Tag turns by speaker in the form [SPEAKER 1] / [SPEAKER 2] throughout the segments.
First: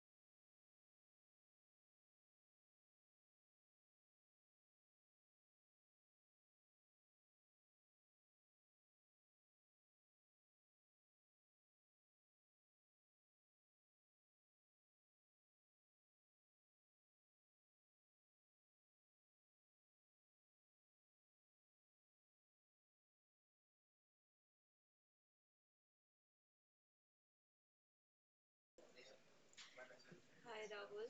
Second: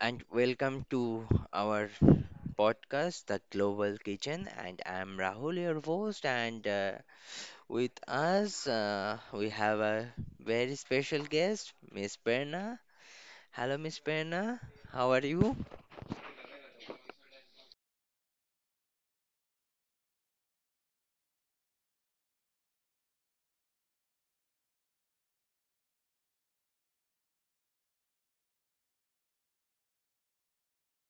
[SPEAKER 1] and welcome to our podcast, The Global Kitchen. And I'm Rahul, your host. And with us, we have a very special guest, Miss Perna. Hello, Miss Perna. How are you?
[SPEAKER 2] Hi Rahul,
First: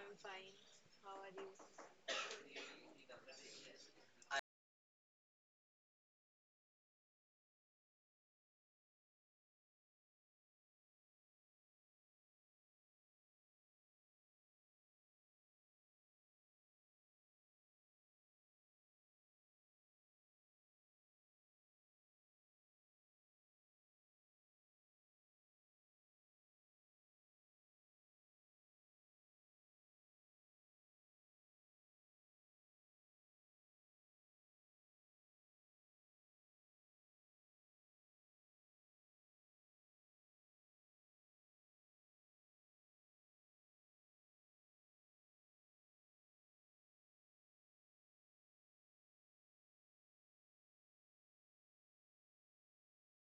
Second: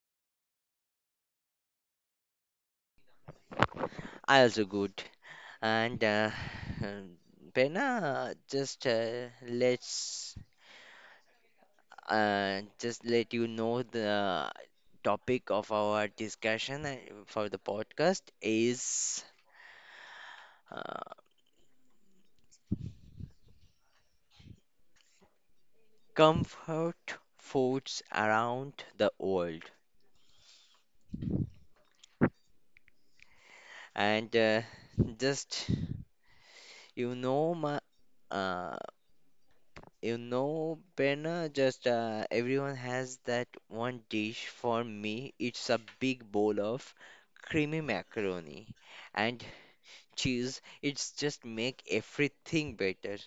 [SPEAKER 2] I'm fine. How are you?
[SPEAKER 1] I also good. And Perna, just let's and just let you know the topic of our discussion for the podcast is uh, comfort foods around the world. And just you know my uh, you know Berna, just everyone has that one dish. For me, it's a big bowl of creamy macaroni and cheese. It's just make everything better.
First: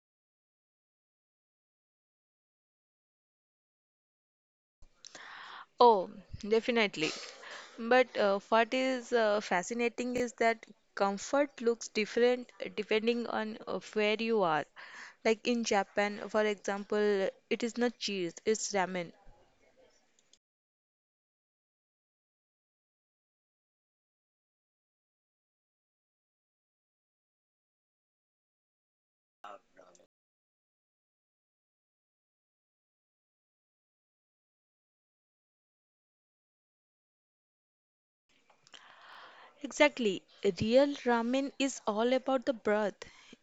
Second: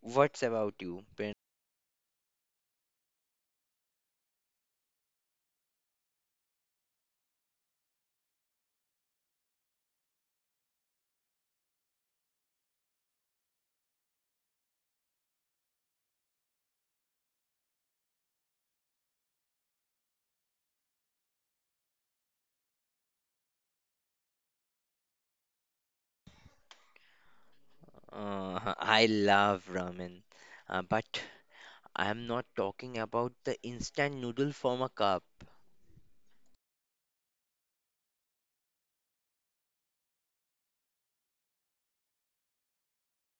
[SPEAKER 1] What's about you, Prin?
[SPEAKER 2] Oh, definitely. But what is fascinating is that comfort looks different depending on where you are. Like in Japan, for example, it is not cheese, it's ramen.
[SPEAKER 1] I love ramen, but I'm not talking about the instant noodle from a cup.
[SPEAKER 2] Exactly. Real ramen is all about the broth.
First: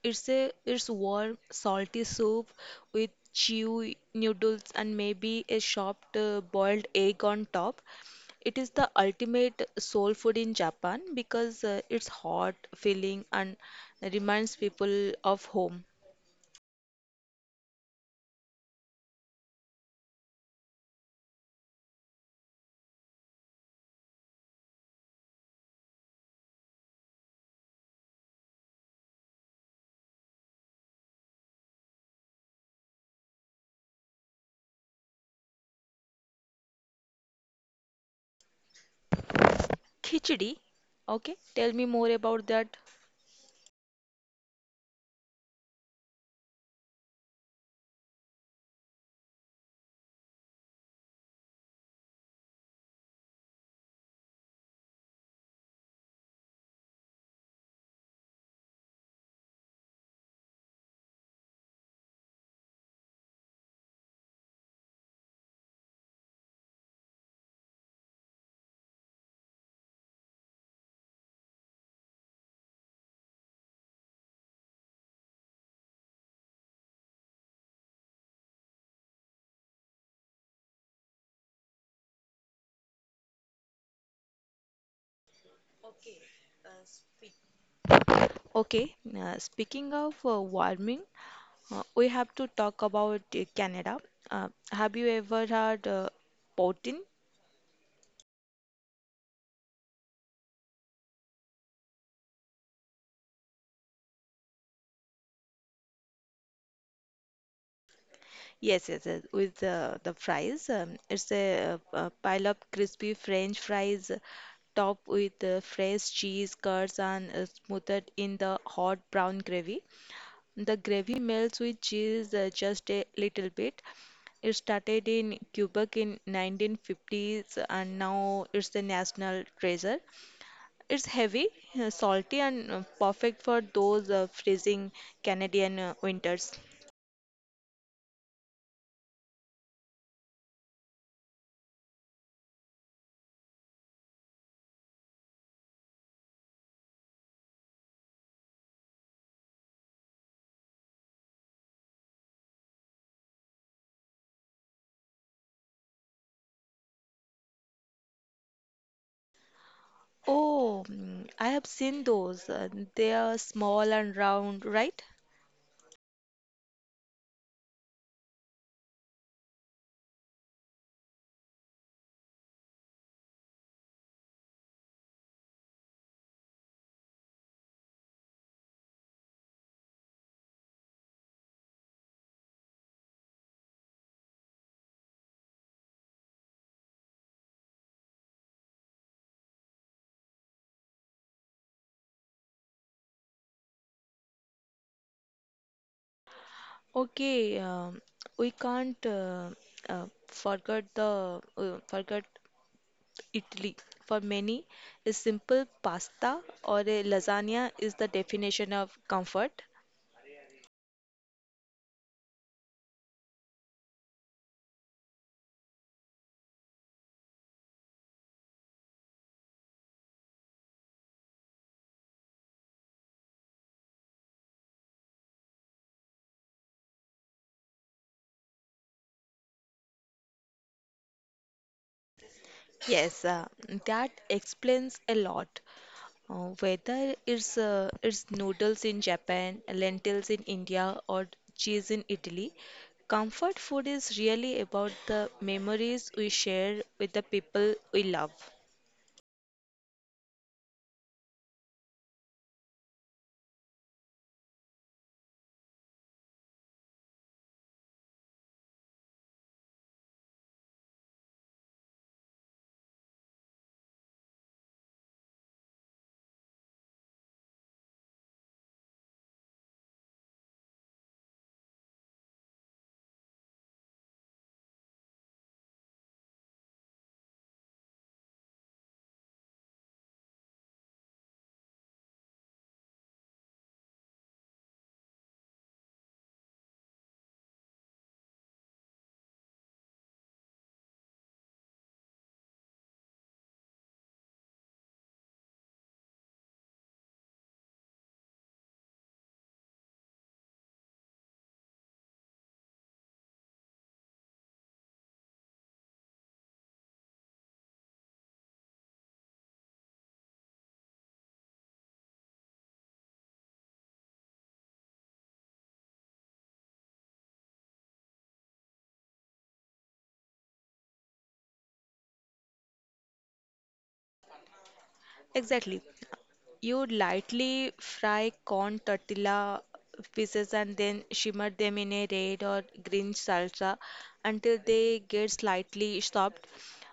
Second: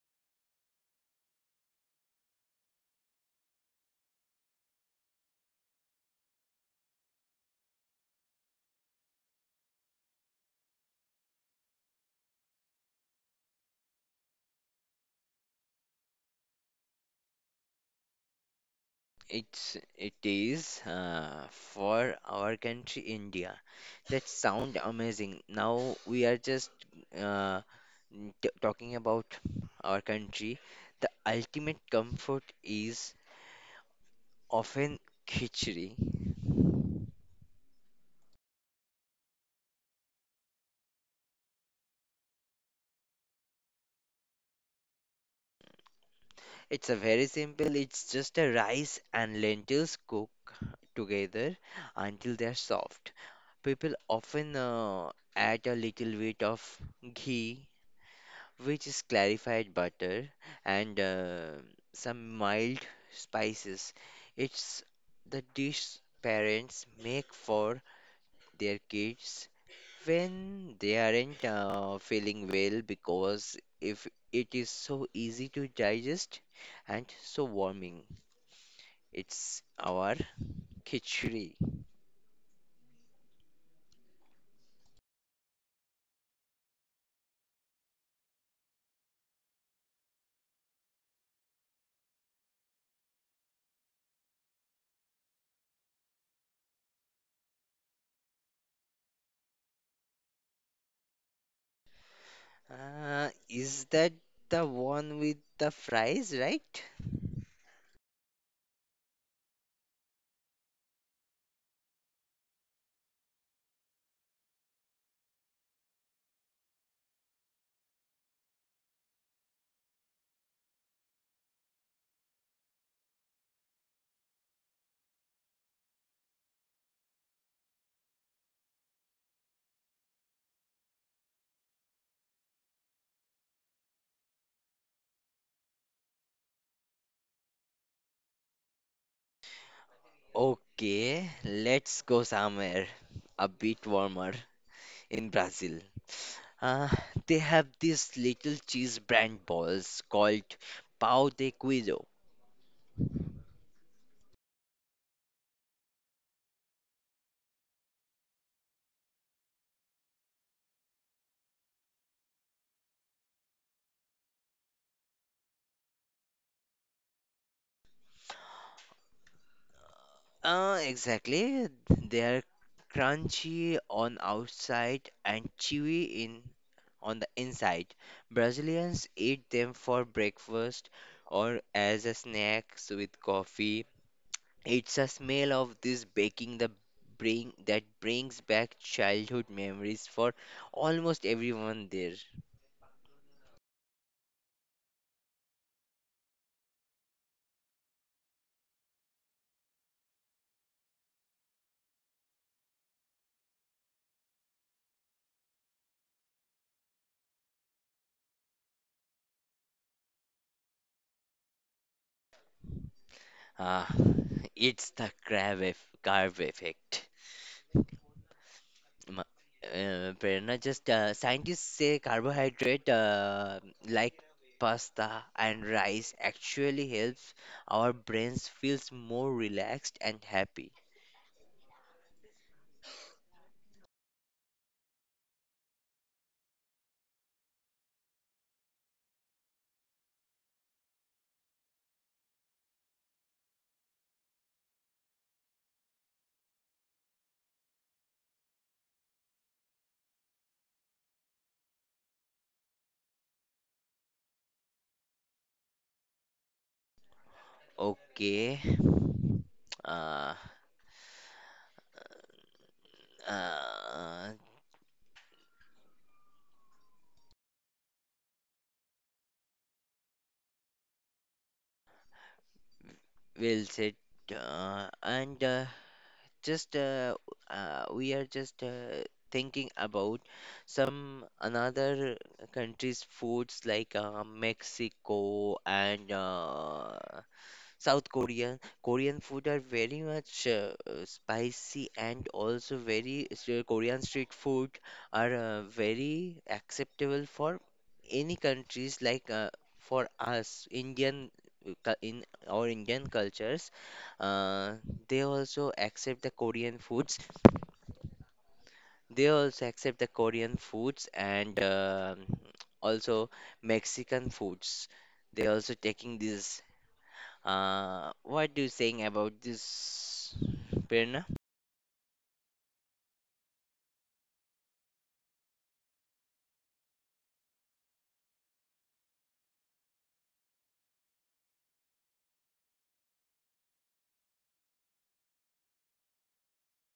[SPEAKER 2] It's warm, salty soup with chewy noodles and maybe a chopped boiled egg on top. It is the ultimate soul food in Japan because it's hot, filling, and reminds people of home.
[SPEAKER 1] It is for our country, India. That sound amazing. Now we are just uh, talking about our country. The ultimate comfort is often khichdi.
[SPEAKER 2] Khichdi. Okay, tell me more about that.
[SPEAKER 1] It's a very simple, it's just a rice and lentils cook together until they're soft. People often add a little bit of ghee, which is clarified butter, and some mild spices. It's the dish parents make for their kids when they aren't feeling well because if it is so easy to digest and so warming it's our khichdi.
[SPEAKER 2] Okay, speaking of warming, we have to talk about Canada. Have you ever had poutine?
[SPEAKER 1] Is that the one with the fries, right?
[SPEAKER 2] Yes, yes, yes, with the fries. It's a pile of crispy French fries topped with fresh cheese, curds, and smothered in the hot brown gravy. The gravy melts with cheese just a little bit. It started in Quebec in 1950s and now it's a national treasure. It's heavy, salty, and perfect for those freezing Canadian winters.
[SPEAKER 1] Okay, let's go somewhere a bit warmer. In Brazil, uh, they have this little cheese brand balls called pão de queijo.
[SPEAKER 2] Oh, mm, I have seen those. They are small and round, right?
[SPEAKER 1] Exactly. They are crunchy on outside and chewy in on the inside. Brazilians eat them for breakfast or as a snack with coffee. It's a smell of this baking the bring that brings back childhood memories for almost everyone there.
[SPEAKER 2] Okay, we can't forget Italy. For many, a simple pasta or a lasagna is the definition of comfort.
[SPEAKER 1] Ah, it's the carb effect. Ma- Prerna, just scientists say carbohydrate like pasta and rice actually helps our brains feels more relaxed and happy.
[SPEAKER 2] Yes, that explains a lot. Uh, whether it's noodles in Japan, lentils in India, or cheese in Italy, comfort food is really about the memories we share with the people we love.
[SPEAKER 1] Okay. Uh, uh, well said. And just we are just thinking about some another countries' foods like Mexico and Korean food are very much spicy and also very so Korean street food are very acceptable for any countries like for us Indian in our Indian cultures. Uh, they also accept the Korean foods. They also accept the Korean foods and also Mexican foods. They also taking this. What do you think about this, Pirna?
[SPEAKER 2] Exactly. You lightly fry corn tortilla pieces and then shimmer them in a red or green salsa until they get slightly soft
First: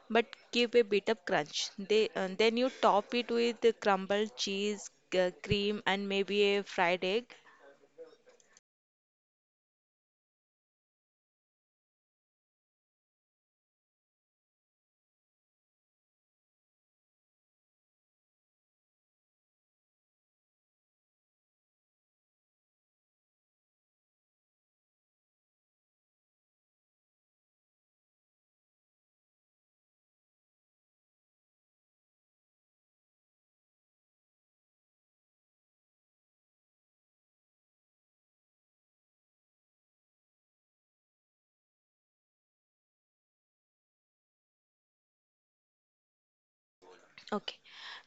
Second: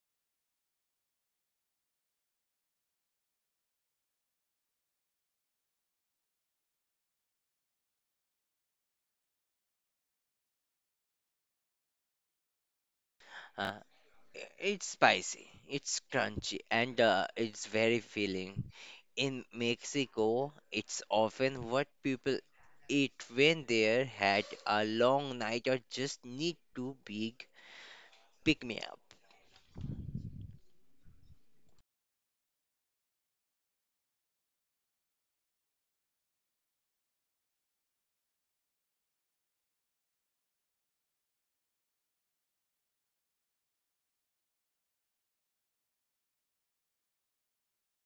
[SPEAKER 2] but give a bit of crunch. They, then you top it with the crumbled cheese, cream, and maybe a fried egg.
[SPEAKER 1] Uh, it's spicy, it's crunchy, and it's very filling. In Mexico, it's often what people eat when they're had a long night or just need to big pick me up.
[SPEAKER 2] Okay,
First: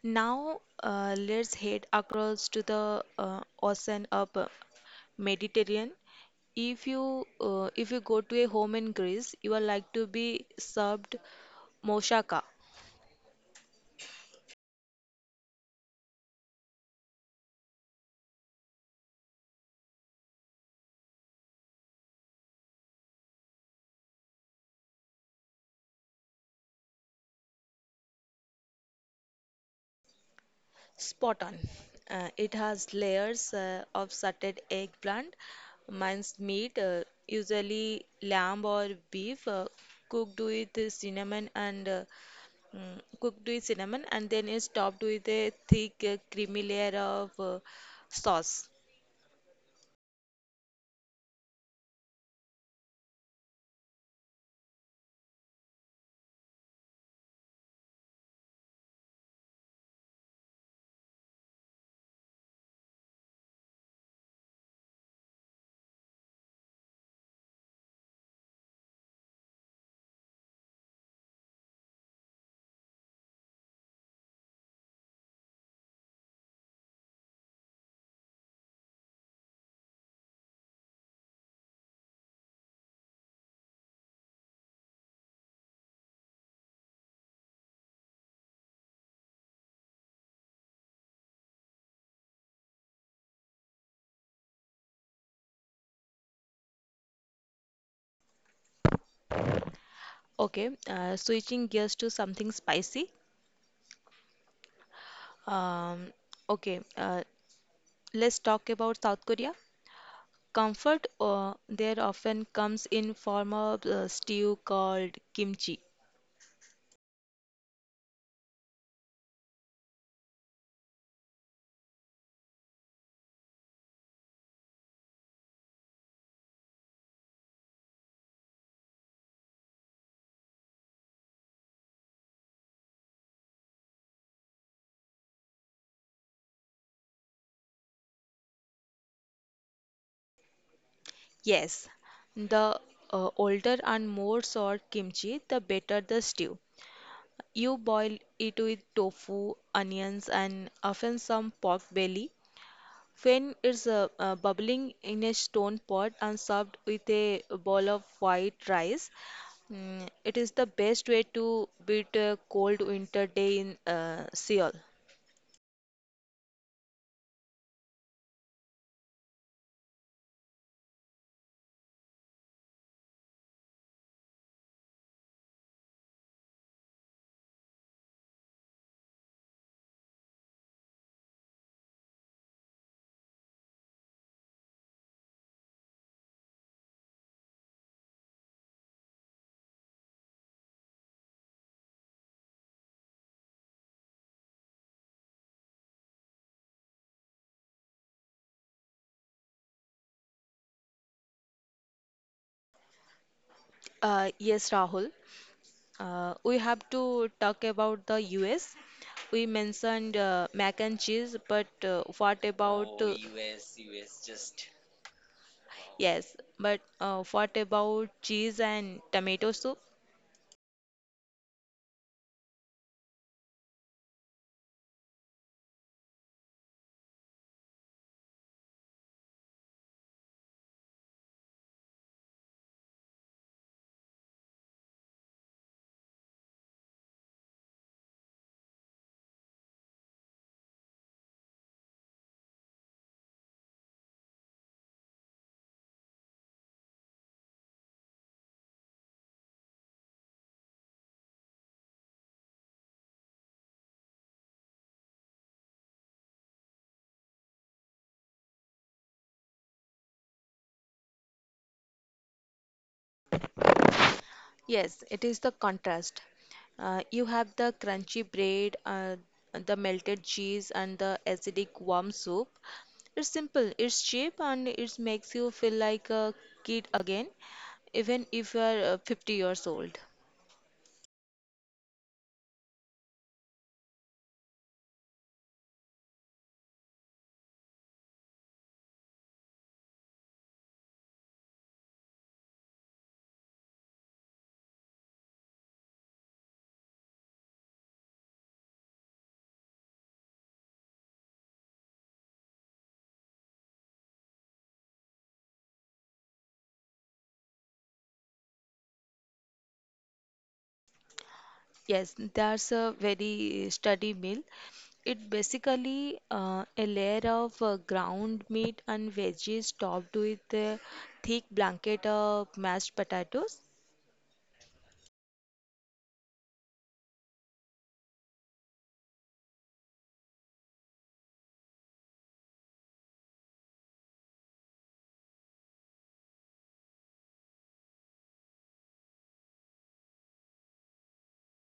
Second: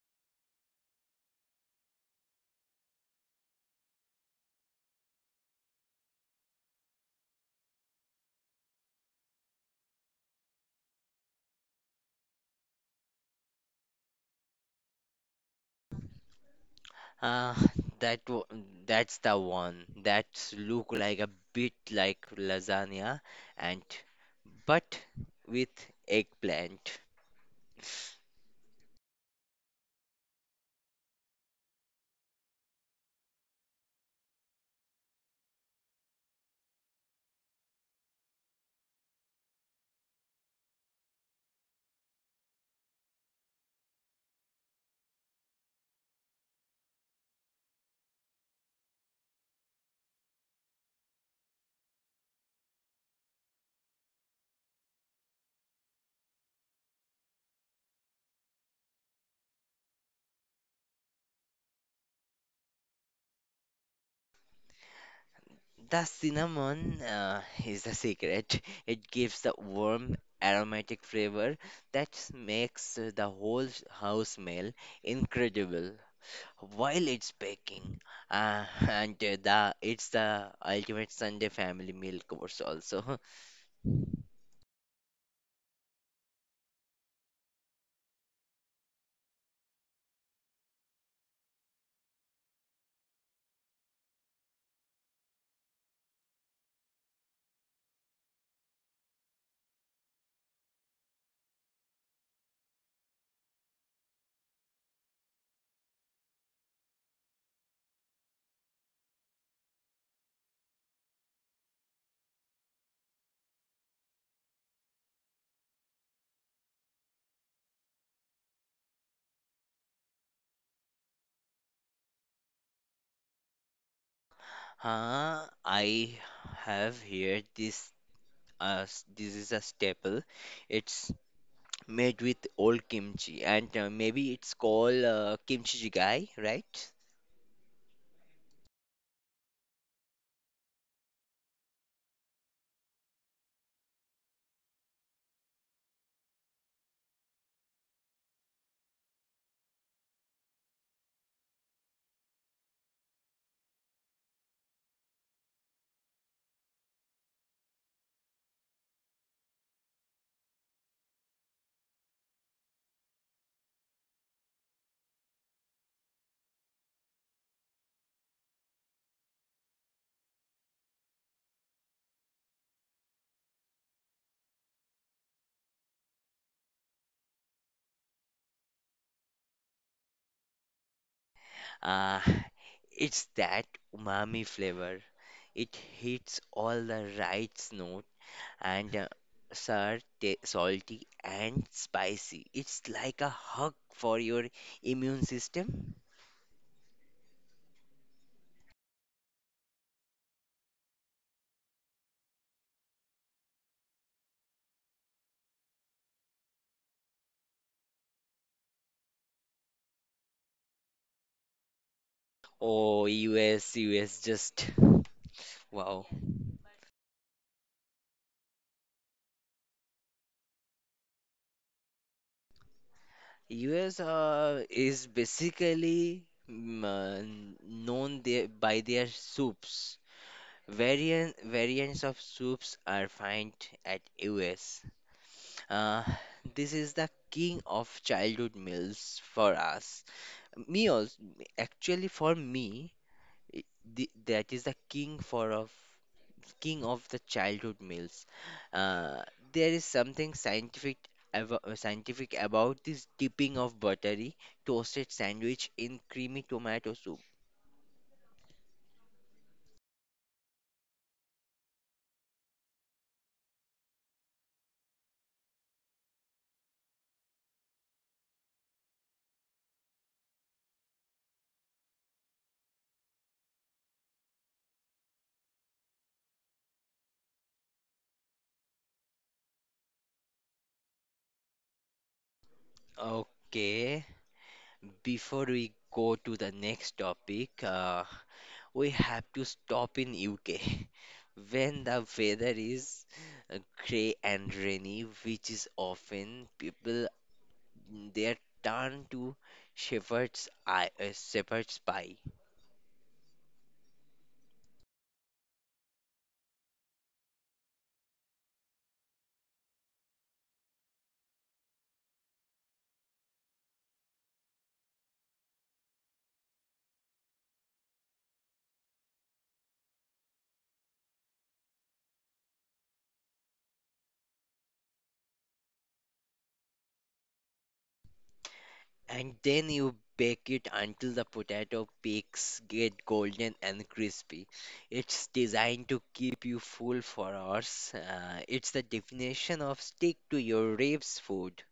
[SPEAKER 2] now let's head across to the ocean of Mediterranean. If you go to a home in Greece, you are like to be served moussaka.
[SPEAKER 1] Uh, that w- that's the one that look like a bit like lasagna and but with eggplant.
[SPEAKER 2] Spot on. It has layers of sauteed eggplant, minced meat, usually lamb or beef, cooked with cinnamon and uh, cooked with cinnamon, and then is topped with a thick creamy layer of sauce.
[SPEAKER 1] The cinnamon is the secret. It gives the warm, aromatic flavor that makes the house smell incredible while it's baking. And the it's the ultimate Sunday family meal course also.
[SPEAKER 2] Okay, switching gears to something spicy. Um, okay, uh, let's talk about South Korea. Comfort there often comes in form of stew called kimchi.
[SPEAKER 1] I have here this. This is a staple. It's made with old kimchi, and maybe it's called kimchi jjigae, right?
[SPEAKER 2] Yes, the older and more sour kimchi, the better the stew. You boil it with tofu, onions, and often some pork belly. When it's bubbling in a stone pot and served with a bowl of white rice, mm, it is the best way to beat a cold winter day in Seoul.
[SPEAKER 1] Uh, it's that umami flavor. It hits all the right note and salty and spicy. It's like a hug for your immune system.
[SPEAKER 2] Yes, Rahul. We have to talk about the US. We mentioned mac and cheese, but what about
[SPEAKER 1] Oh, US, US, just wow.
[SPEAKER 2] yes, but what about cheese and tomato soup?
[SPEAKER 1] US is basically known there by their soups. Variants of soups are found at US. Uh, this is the king of childhood meals for us. Me also, actually for me, i- that is the king of the childhood meals. Uh, there is something scientific about this dipping of buttery toasted sandwich in creamy tomato soup.
[SPEAKER 2] Yes, it is the contrast. You have the crunchy bread, the melted cheese, and the acidic warm soup. It's simple, it's cheap, and it makes you feel like a kid again, even if you are 50 years old.
[SPEAKER 1] Okay, before we go to the next topic, we have to stop in UK. When the weather is uh, grey and rainy, which is often, people they turn to shepherd's pie,
[SPEAKER 2] Yes, that's a very sturdy meal. It basically a layer of ground meat and veggies topped with a thick blanket of mashed potatoes.
[SPEAKER 1] and then you bake it until the potato peaks get golden and crispy. It's designed to keep you full for hours. It's the definition of stick to your ribs food.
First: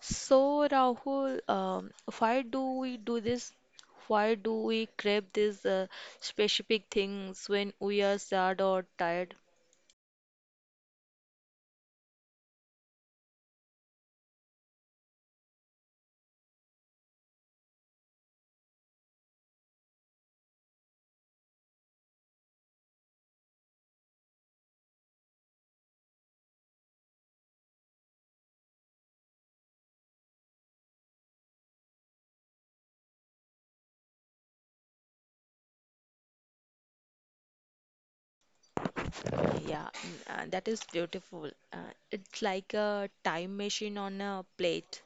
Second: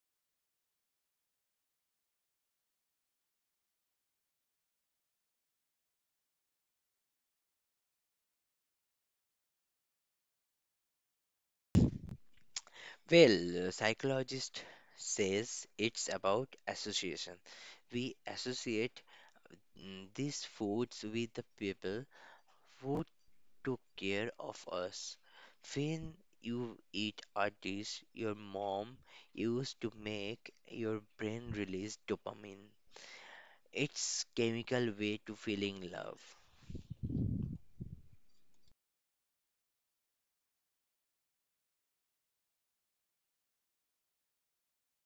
[SPEAKER 2] So, Rahul, why do we do this? Why do we crave these specific things when we are sad or tired?
[SPEAKER 1] Well, psychologist says it's about association. We associate these foods with the people who took care of us. When you eat a dish your mom used to make, your brain release dopamine. It's chemical way to feeling
[SPEAKER 2] Yeah, mm, that is beautiful. It's like a time machine on a plate.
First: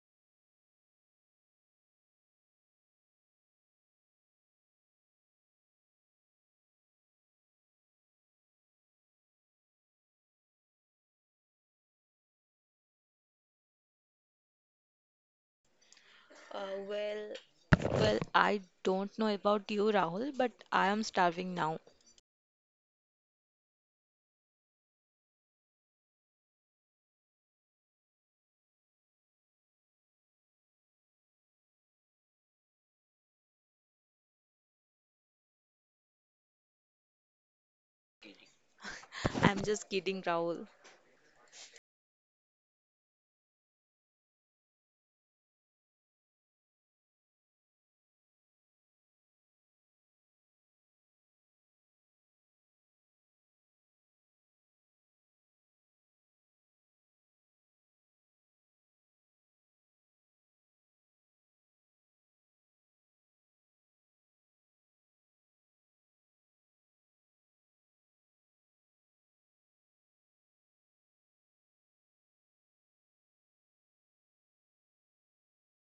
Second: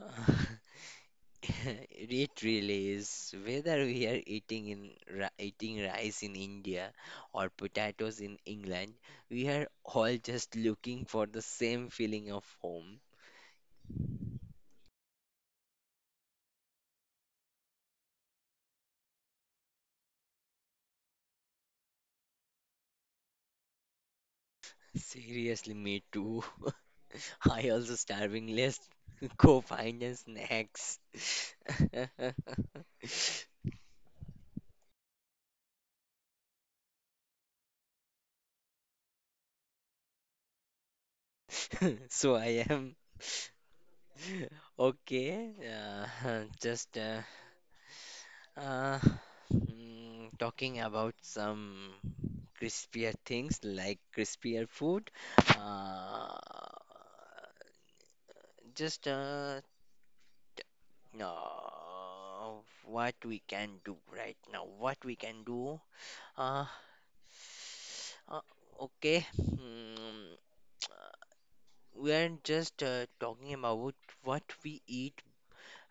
[SPEAKER 1] love. It really is. Whether we are eating eating rice in India or potatoes in England, we are all just looking for the same feeling of home.
[SPEAKER 2] Uh, well, well, I don't know about you, Rahul, but I am starving now.
[SPEAKER 1] Seriously, me too. I also starving. Let's go find a snacks.
[SPEAKER 2] I'm just kidding, Rahul.
[SPEAKER 1] So I am okay. Just Uh, talking about some crispier things like crispier food. Uh, just no, what we can do right now. What we can do. Uh, uh, okay. We are just talking about what we eat,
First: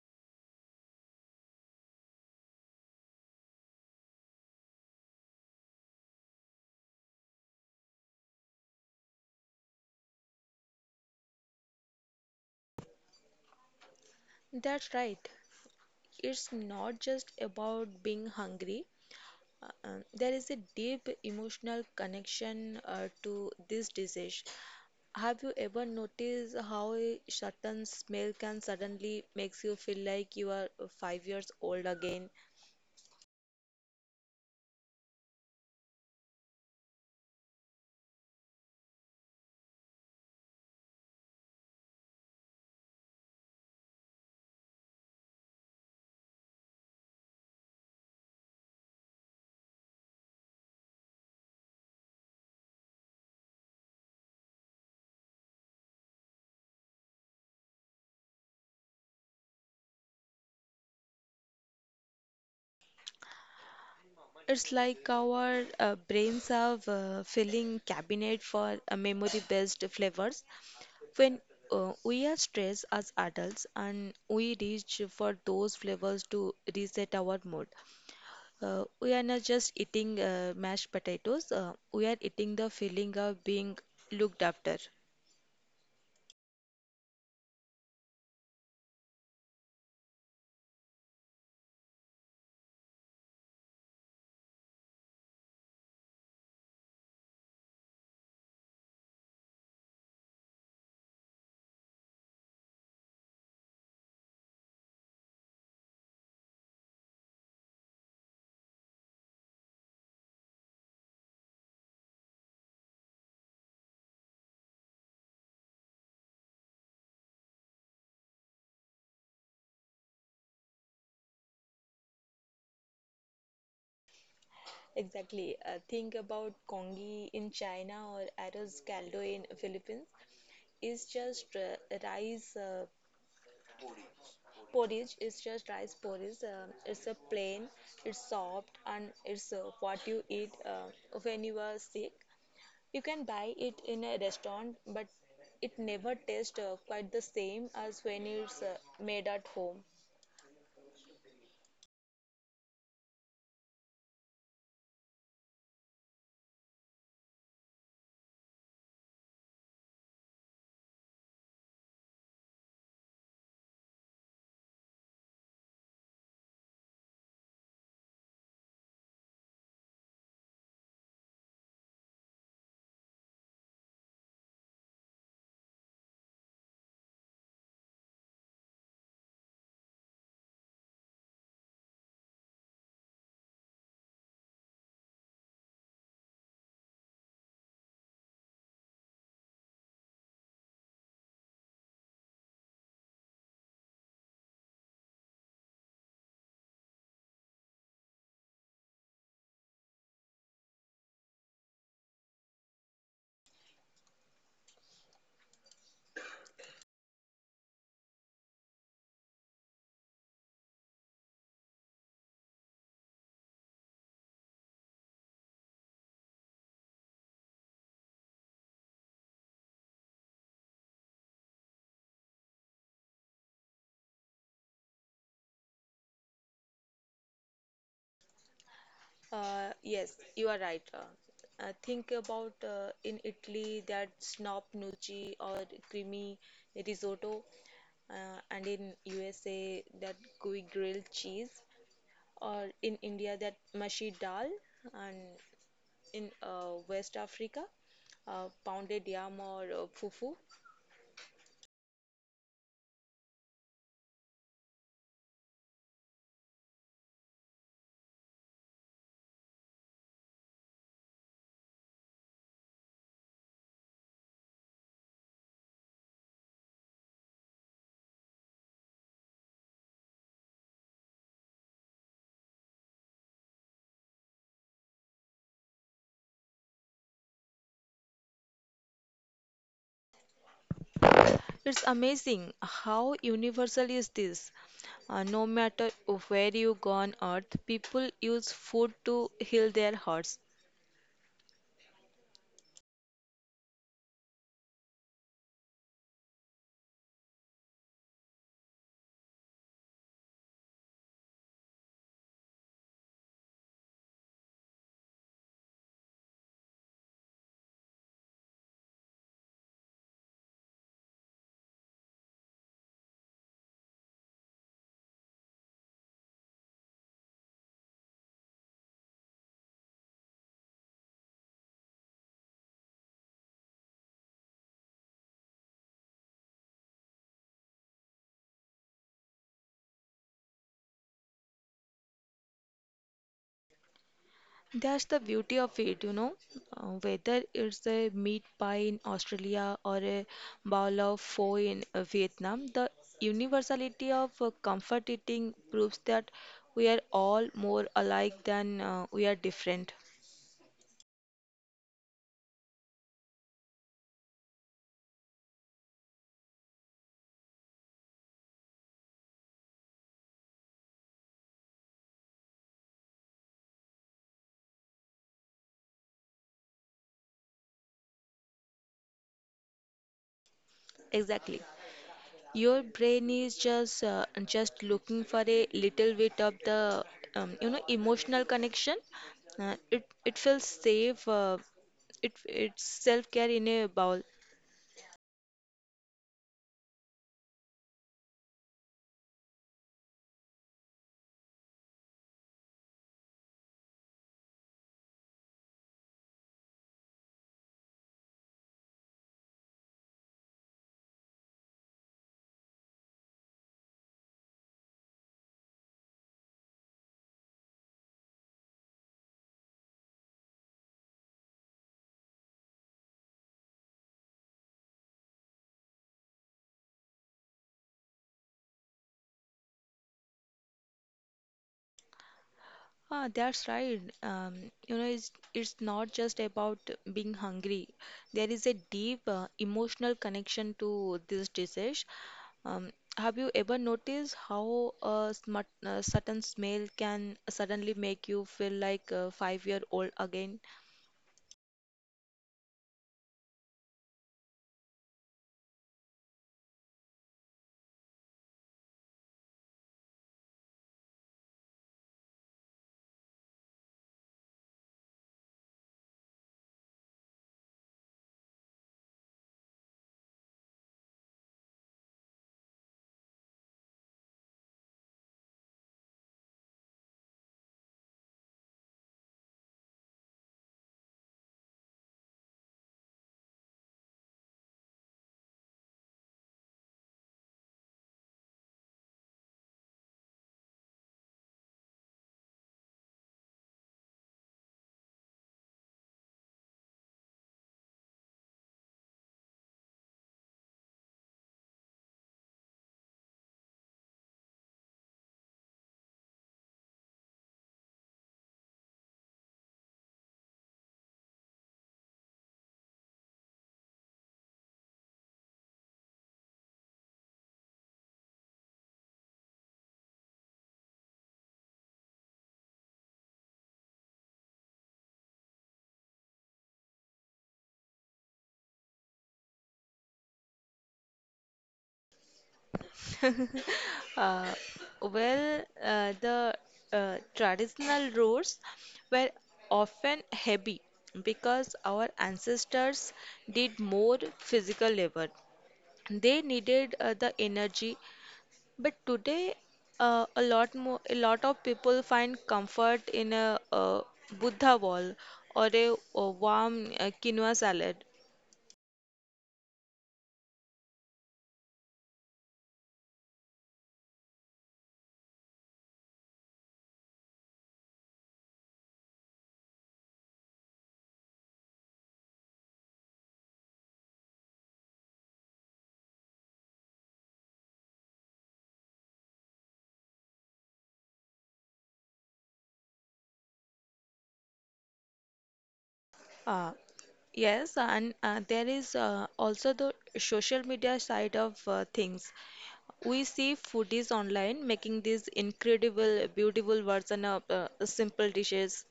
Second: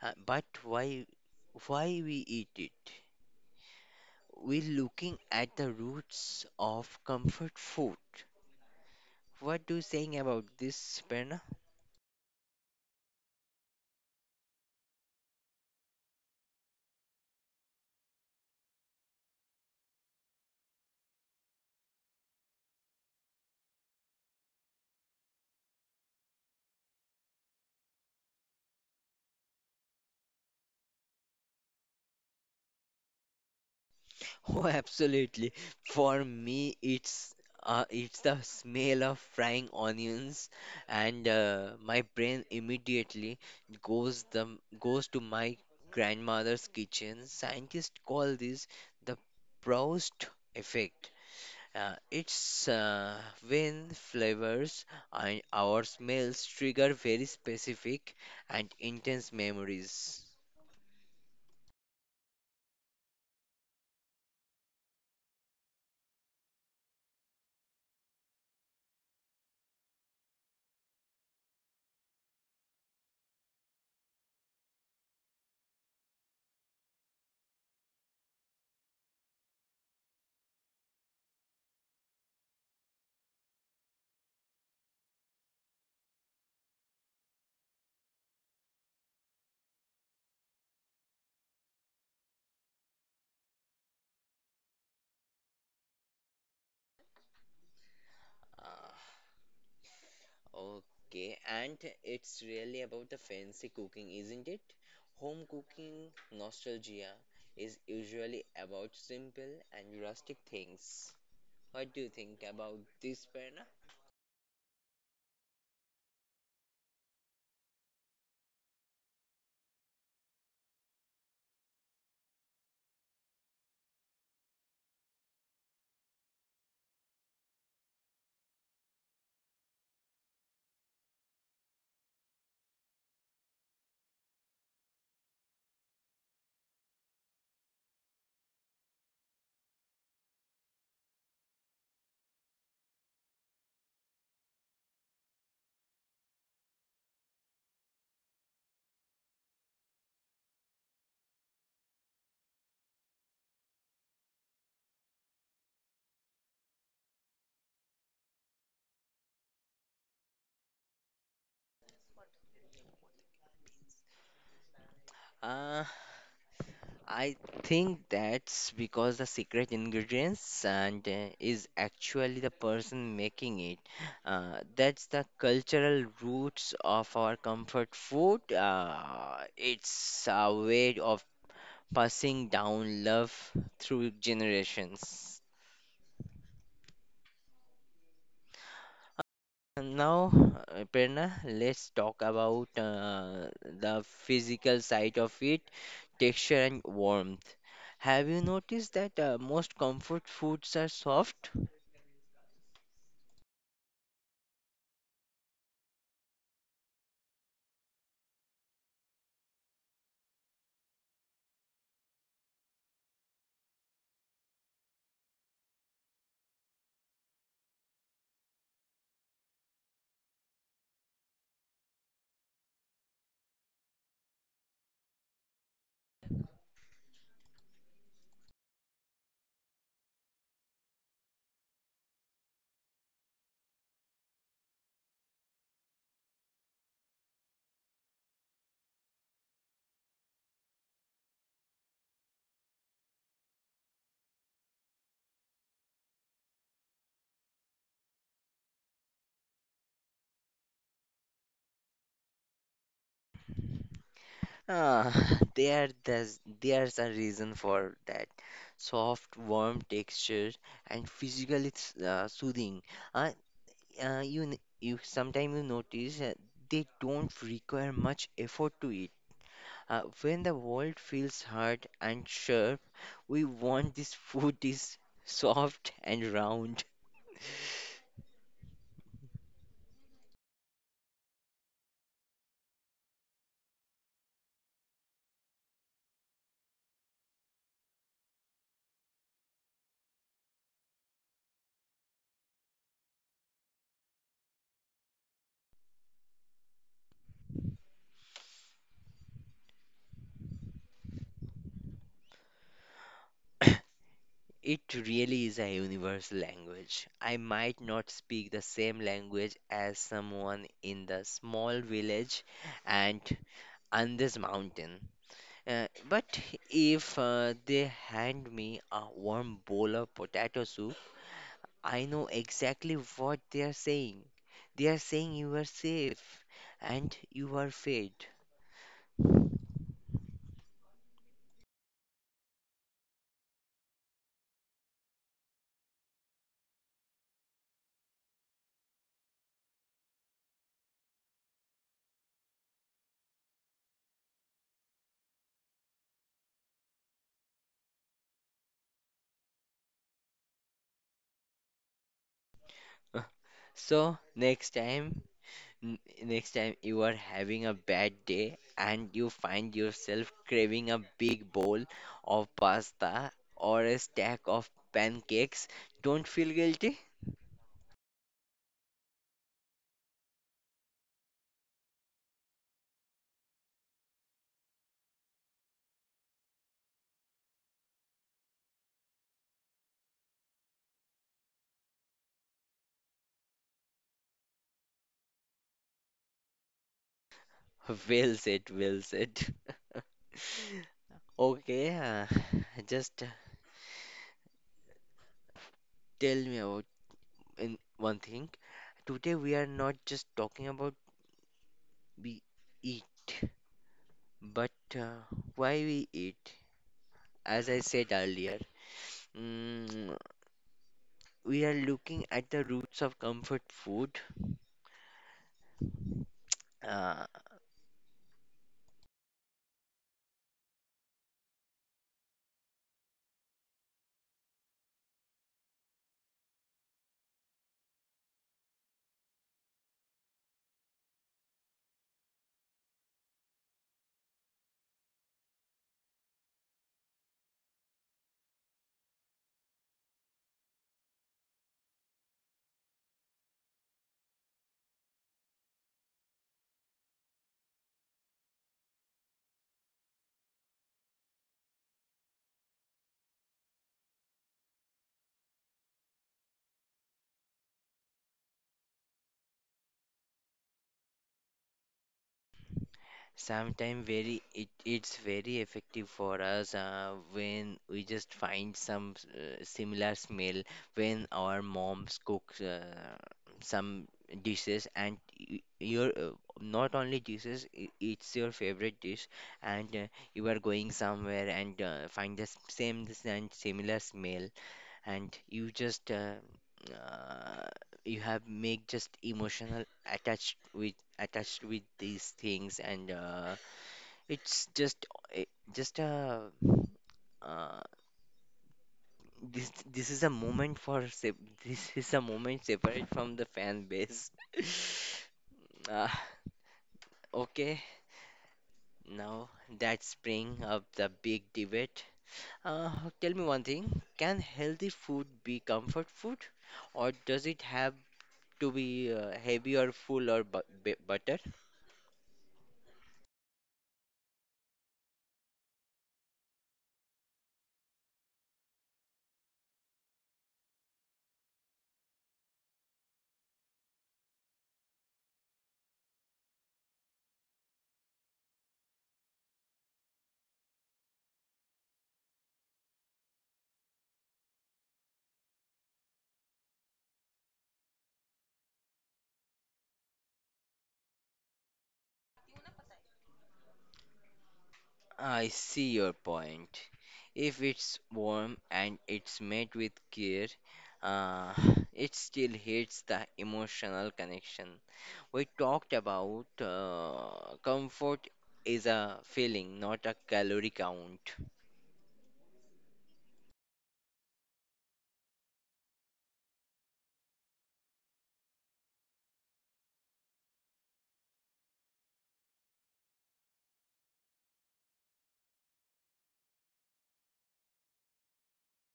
[SPEAKER 1] but why we eat it. We're looking at the roots of comfort food. What do you saying about this, Prerna?
[SPEAKER 2] That's right. It's not just about being hungry. There is a deep emotional connection to this disease. Have you ever noticed how a certain smell can suddenly makes you feel like you are 5 years old again?
[SPEAKER 1] Oh, absolutely. For me, it's the smell of frying onions, and my brain immediately goes the goes to my grandmother's kitchen. Scientists call this the Proust effect. It's When flavors and our smells trigger very specific and intense memories.
[SPEAKER 2] It's like our brains have a filling cabinet for memory-based flavors. When we are stressed as adults and we reach for those flavors to reset our mood, we are not just eating mashed potatoes, we are eating the feeling of being looked after.
[SPEAKER 1] Uh, okay, and it's really about the fancy cooking, isn't it? Home cooking nostalgia is usually about simple and rustic things. What do you think about this, Prerna?
[SPEAKER 2] Exactly. Think about congee in China or arroz caldo in Philippines. It's just rice porridge. It's just rice porridge. It's a plain. It's soft and it's what you eat when you are sick. You can buy it in a restaurant, but it never tastes quite the same as when it's made at home.
[SPEAKER 1] I think that's because the secret ingredients and is actually the person making it. That's the cultural roots of our comfort food. It's a way of passing down love through generations. Uh, Now, Prerna, let's talk about the physical side of it, texture and warmth. Have you noticed that most comfort foods are soft?
[SPEAKER 2] Yes, you are right. Think about in Italy that snop noci or creamy risotto, and in USA that gooey grilled cheese, or in India that mashi dal, and in West Africa pounded yam or fufu.
[SPEAKER 1] Ah, there's a reason for that. Soft, warm texture and soothing. Uh, you sometimes you notice they don't require much effort to eat. When the world feels hard and sharp, we want this food is soft and round.
[SPEAKER 2] It's amazing how universal is this. No matter where you go on earth, people use food to heal their hearts.
[SPEAKER 1] It really is a universal language. I might not speak the same language as someone in the small village and on this mountain. But if they hand me a warm bowl of potato soup, I know exactly what they are saying. They are saying you are safe and you are fed.
[SPEAKER 2] That's the beauty of it, you know. Whether it's a meat pie in Australia or a bowl of pho in Vietnam, the universality of comfort eating proves that we are all more alike than we are different.
[SPEAKER 1] So, next time. N- Next time you are having a bad day and you find yourself craving a big bowl of pasta or a stack of pancakes, don't feel guilty.
[SPEAKER 2] Exactly. Your brain is just looking for a little bit of the emotional connection. It feels safe. It's self care in a bowl.
[SPEAKER 1] Well said, well said. Okay, just tell me about in one thing. Today we are not just talking about we eat, but uh, why we eat. As I said earlier, mm, we are looking at the roots of comfort food. Uh,
[SPEAKER 2] Ah, that's right. You know, it's not just about being hungry. There is a deep emotional connection to this dish. Um, have you ever noticed how a certain smell can suddenly make you feel like a five-year-old again?
[SPEAKER 1] Sometimes very it's very effective for us when we just find some similar smell when our moms cook some dishes and your not only dishes I- it's your favorite dish and you are going somewhere and find the s- same s- and similar smell and you just uh, you have make just emotional attached with these things and it's just it, just a uh, this this is a moment for this is a moment separate from the fan base. uh, okay, now that's bring up the big debate. uh, Tell me one thing, can healthy food be comfort food or does it have to be heavy or full or butter?
[SPEAKER 2] Uh, well, the traditional roads were often heavy because our ancestors did more physical labor. They needed the energy, but today a lot of people find comfort in a buddha wall or a warm quinoa salad.
[SPEAKER 1] I see your point. If it's warm and it's made with care, uh, it still hits the emotional connection. We talked about comfort is a feeling, not a calorie count.
[SPEAKER 2] uh, yes, and there is also the social media side of things. We see foodies online making these incredible beautiful version of simple dishes.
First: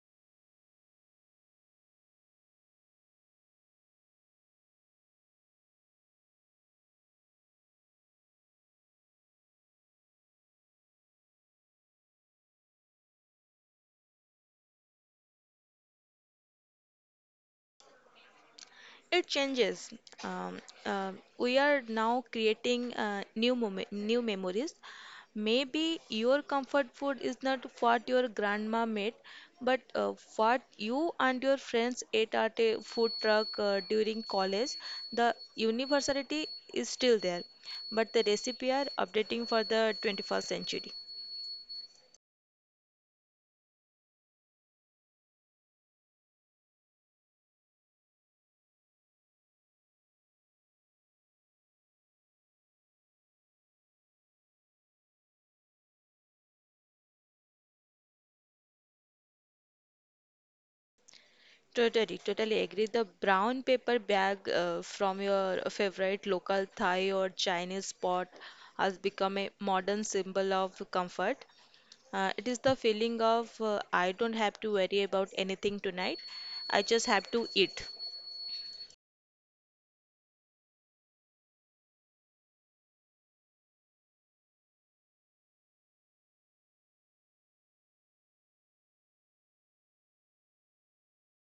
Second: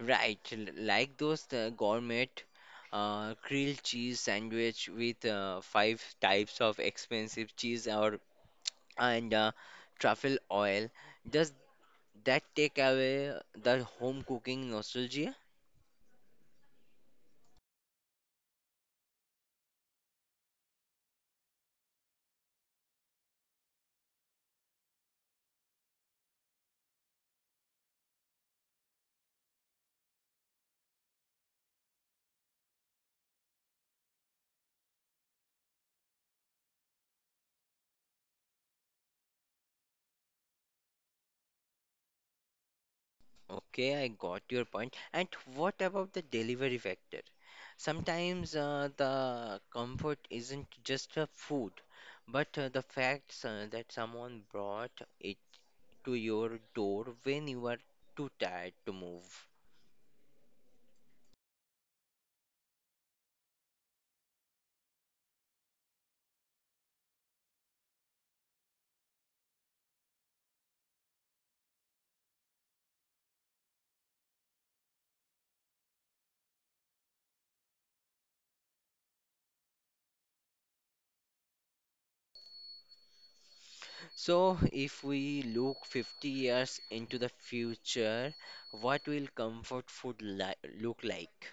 [SPEAKER 1] Right, like those gourmet grilled cheese sandwich with five types of expensive cheese or and truffle oil. Does that take away the home cooking nostalgia?
[SPEAKER 2] It changes. Um, we are now creating new memories. Maybe your comfort food is not what your grandma made, but what you and your friends ate at a food truck during college. The universality is still there, but the recipe are updating for the 21st century.
[SPEAKER 1] Okay, I got your point. And what about the delivery factor? Sometimes the comfort isn't just the food, but the facts that someone brought it to your door when you are too tired to move.
[SPEAKER 2] Totally, totally agree. The brown paper bag from your favorite local Thai or Chinese spot has become a modern symbol of comfort. It is the feeling of I don't have to worry about anything tonight. I just have to eat.
[SPEAKER 1] So, if we look 50 years into the future, what will comfort food li look like?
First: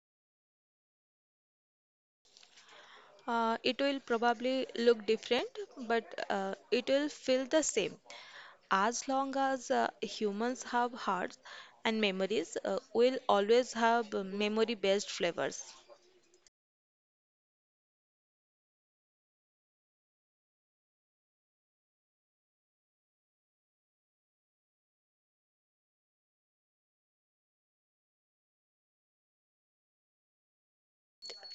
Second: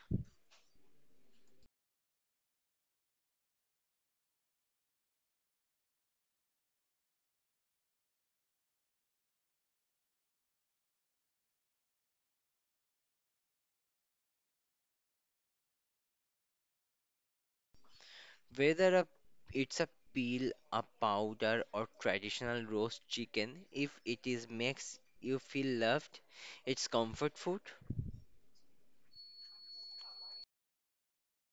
[SPEAKER 2] It will probably look different, but it will feel the same. As long as humans have hearts and memories, we'll always have memory-based flavors.
[SPEAKER 1] Whether it's a peel, a powder, or traditional roast chicken, if it is makes you feel loved, it's comfort food.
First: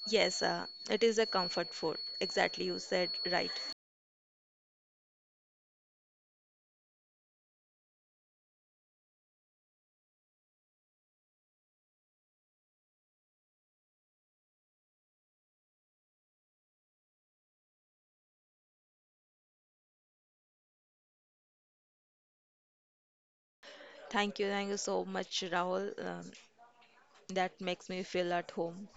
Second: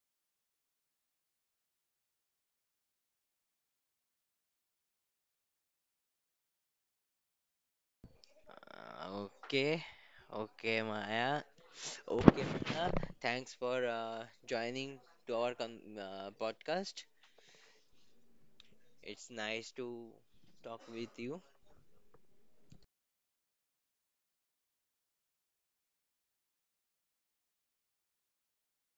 [SPEAKER 2] Yes, it is a comfort food. Exactly, you said right.
[SPEAKER 1] Okay, okay, Maya. Okay, Maya. Thanks for joining to our podcast. It's nice to talk with you.
[SPEAKER 2] Thank you so much, Rahul. That makes me feel at home.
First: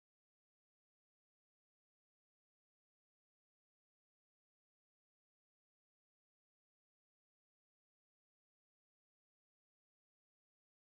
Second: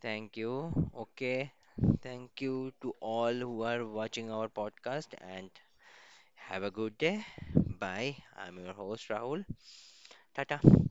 [SPEAKER 1] Thank you. Okay. Thank you to all who are watching our podcast and have a good day. Bye. I'm your host, Rahul. Tata.